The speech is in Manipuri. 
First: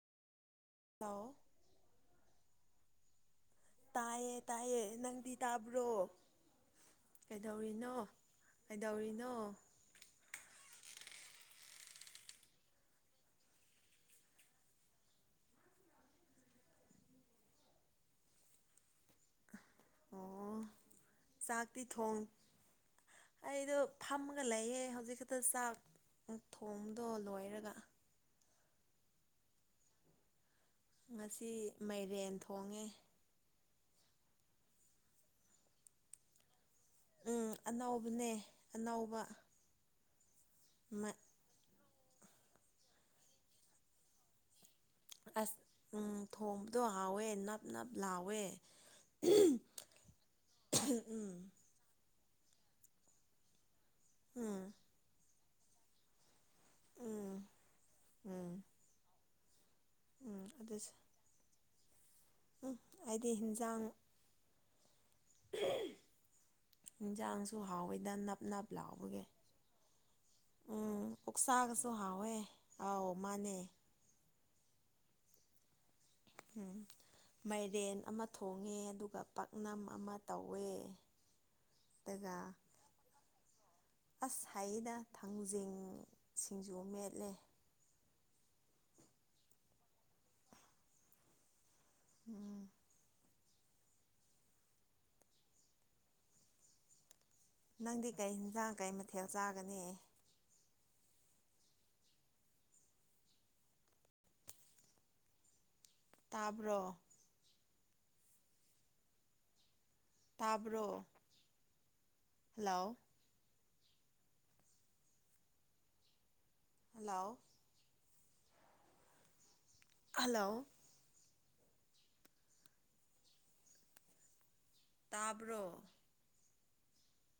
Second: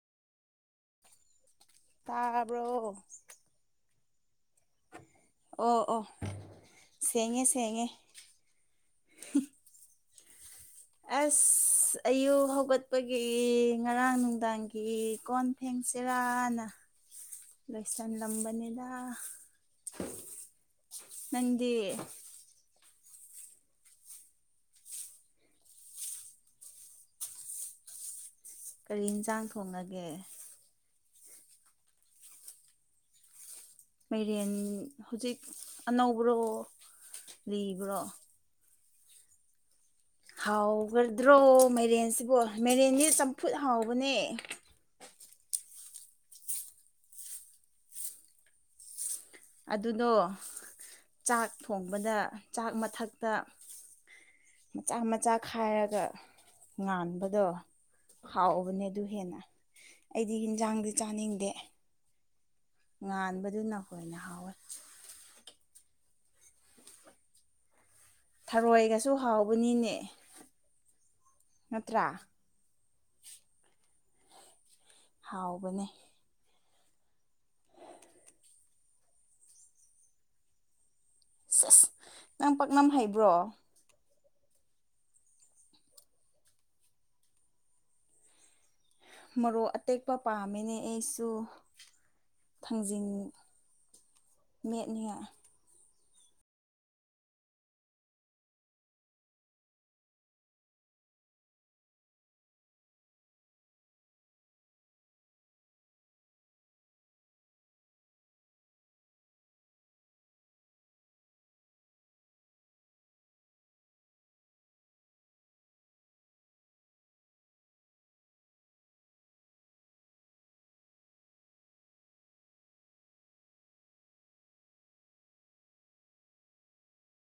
ꯍꯜꯂꯑꯣ ꯇꯥꯕ꯭ꯔꯣ ꯇꯥꯏꯌꯦ ꯇꯥꯏꯌꯦ ꯅꯪꯗꯤ ꯑꯣ ꯇꯥꯕ꯭ꯔꯣ ꯑꯣ ꯁꯦꯡꯉꯦ ꯁꯦꯡꯉꯦ ꯀꯩꯗꯧꯔꯤꯅꯣ ꯀꯩꯗꯧꯔꯤꯅꯣ ꯑꯁ ꯑꯁ ꯑꯌꯨꯛ ꯍꯧꯒꯠꯄꯒꯤ ꯉꯔꯥꯡ ꯅꯨꯡꯗꯥꯡꯒꯤ ꯀꯣꯟ ꯐꯦꯡꯆꯔꯥꯅ ꯔꯁꯇ ꯂꯝꯝꯕꯅꯤꯗ ꯑꯣ ꯆꯥꯛꯇꯤ ꯊꯣꯡ ꯑꯩꯗꯣ ꯐꯝꯃꯒ ꯂꯩꯌꯦ ꯍꯧꯖꯤꯛ ꯈꯛꯇ ꯆꯥꯛ ꯊꯣꯗꯣ ꯂꯣꯏꯔꯒ ꯀꯔꯤ ꯌꯦꯟꯁꯥꯡ ꯊꯣꯡꯉꯒꯦ ꯉꯁꯤ ꯃꯥꯏꯔꯦꯟ ꯊꯣꯡꯉꯦ ꯃꯦꯔꯤꯦꯟ ꯍꯧꯖꯤꯛ ꯑꯅꯧꯕ꯭ꯔꯣ ꯎꯝ ꯂꯤꯕ꯭ꯔꯣ ꯑꯅꯧꯕꯅꯦ ꯑꯅꯧꯕ ꯍꯥꯎꯒꯗ꯭ꯔꯣ ꯃꯦꯔꯦꯟꯁꯤꯕꯨ ꯃꯦꯔꯦꯟꯁ ꯆꯝꯐꯨꯠ ꯍꯥꯎꯕꯅꯦ ꯑꯁ ꯎ ꯊꯣꯡꯕꯗꯣ ꯍꯥꯎꯋꯦ ꯅꯞ ꯅꯞ ꯂꯥꯎꯋꯦ ꯑꯗꯨꯗꯣ ꯆꯥꯛ ꯎꯝ ꯊꯣꯡꯕꯗ ꯆꯥꯛ ꯃꯊꯛꯇ ꯎꯝ ꯃꯆꯥ ꯃꯆꯥ ꯈꯥꯏꯔꯒ ꯎꯝ ꯉꯥꯟꯕꯗꯣ ꯎꯝ ꯍꯥꯎꯕꯅꯦ ꯑꯗꯨ ꯍꯦꯟꯅ ꯑꯩꯗꯤ ꯎꯝ ꯌꯦꯟꯁꯥꯡꯗꯤ ꯑꯗꯨꯁꯨ ꯆꯥꯅꯤꯡꯗꯦ ꯎꯝ ꯑꯩꯗꯤ ꯉꯥꯟꯕꯗꯨ ꯅꯈꯣꯏꯅ ꯏꯟꯁꯥꯡꯁꯨ ꯍꯥꯎꯋꯦ ꯗ ꯅꯞ ꯅꯞ ꯊꯔꯣꯏꯒꯁꯨ ꯂꯥꯎꯕꯒꯦ ꯍꯥꯎꯕꯅꯤꯅꯦ ꯎꯝ ꯑꯣꯛꯁꯥꯒꯁꯨ ꯅꯠꯇ꯭ꯔꯥ ꯍꯥꯎꯋꯦ ꯑꯥꯎ ꯃꯥꯅꯦ ꯍꯥꯎꯕꯅꯦ ꯎꯝ ꯃꯥꯏꯔꯦꯟ ꯑꯃ ꯊꯣꯡꯉꯦ ꯑꯗꯨꯒ ꯄꯥꯛꯅꯝ ꯑꯃ ꯇꯧꯋꯦ ꯁꯁ ꯑꯗꯨꯒ ꯅꯪ ꯄꯥꯛꯅꯝ ꯍꯩꯕ꯭ꯔꯣ ꯑꯁ ꯍꯥꯏꯌꯦꯗ ꯊꯥꯡꯖꯤꯡ ꯁꯤꯡꯖꯨ ꯃꯦꯠꯂꯦ ꯃꯔꯣꯛ ꯑꯇꯦꯛꯄ ꯄꯥꯝꯃꯤꯅꯦ ꯑꯩꯁꯨ ꯎꯝ ꯊꯥꯡꯖꯤꯟ ꯃꯅꯌꯥ ꯅꯪꯗꯤ ꯀꯩ ꯌꯦꯟꯁꯥꯡ ꯀꯩ ꯃꯊꯦꯜ ꯆꯥꯒꯅꯤ ꯇꯥꯕ꯭ꯔꯣ ꯇꯥꯕ꯭ꯔꯣ ꯍꯜꯂꯣ ꯍꯜꯂꯣ ꯍꯜꯂꯣ ꯇꯥꯕ꯭ꯔꯣ